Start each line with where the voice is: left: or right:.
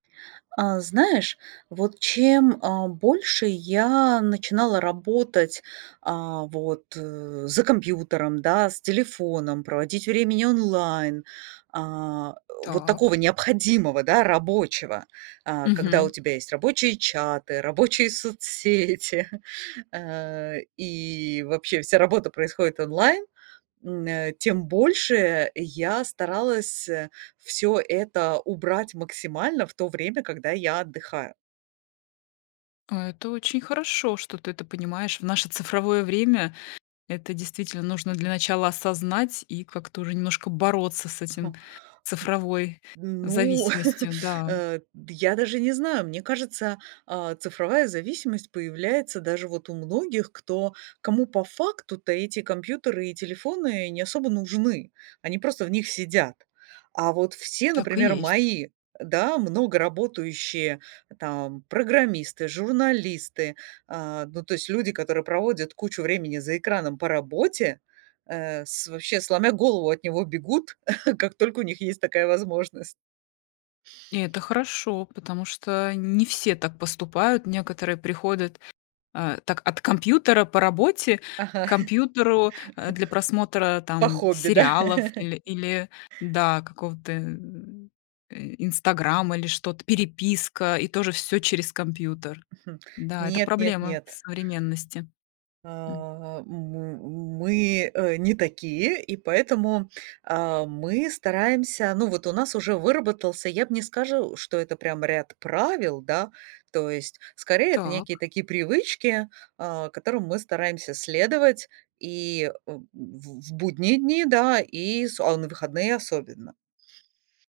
right: А знаешь, вот чем, а, больше я начинала работать, а, вот, э, за компьютером, да, с телефоном, проводить времени онлайн, а, о, вот такого
left: Так.
right: необходимого, да, рабочего, а, когда у
left: Мгм.
right: тебя есть рабочие чаты, рабочие соцсети, э, и вообще вся работа происходит онлайн, м, а, тем больше я старалась, э, всё это убрать максимально в то время, когда я отдыхаю.
left: А это очень хорошо, что ты это понимаешь в наше цифровое время. Это действительно нужно для начала осознать и как-то уже немножко бороться с этим,
right: Угу.
left: цифровой
right: Д м, ну,
left: зависимостью, да.
right: э, д я даже не знаю. Мне кажется, а, цифровая зависимость появляется даже вот у многих, кто кому по факту-то эти компьютеры и телефоны не особо нужны. Они просто в них сидят, а вот все,
left: Так и
right: например,
left: есть.
right: мои, да, много работающие, там, программисты, журналисты, а, ну, то есть люди, которые проводят кучу времени за экраном по работе, э, с вообще сломя голову от него бегут, как только у них есть такая возможность.
left: И это хорошо, потому что не все так поступают. Некоторые приходят, а, так от компьютера по работе
right: Ага.
left: к компьютеру, э, для просмотра
right: По
left: там
right: хобби, да.
left: сериалов или или, да, какого-то, э, Инстаграма, или что-то, переписка- и тоже всё через компьютер.
right: Хм.
left: Да, это
right: Нет, нет,
left: проблема
right: нет.
left: современности. М.
right: А, м, мы, э, не такие, и поэтому, а, мы стараемся, ну, вот у нас уже выработался, я б не скажу, что это прям ряд правил, да. То есть, скорее, это некие
left: Так.
right: такие привычки, а, которым мы стараемся следовать и, э, в в будние дни, да, и с о, на выходные- особенно.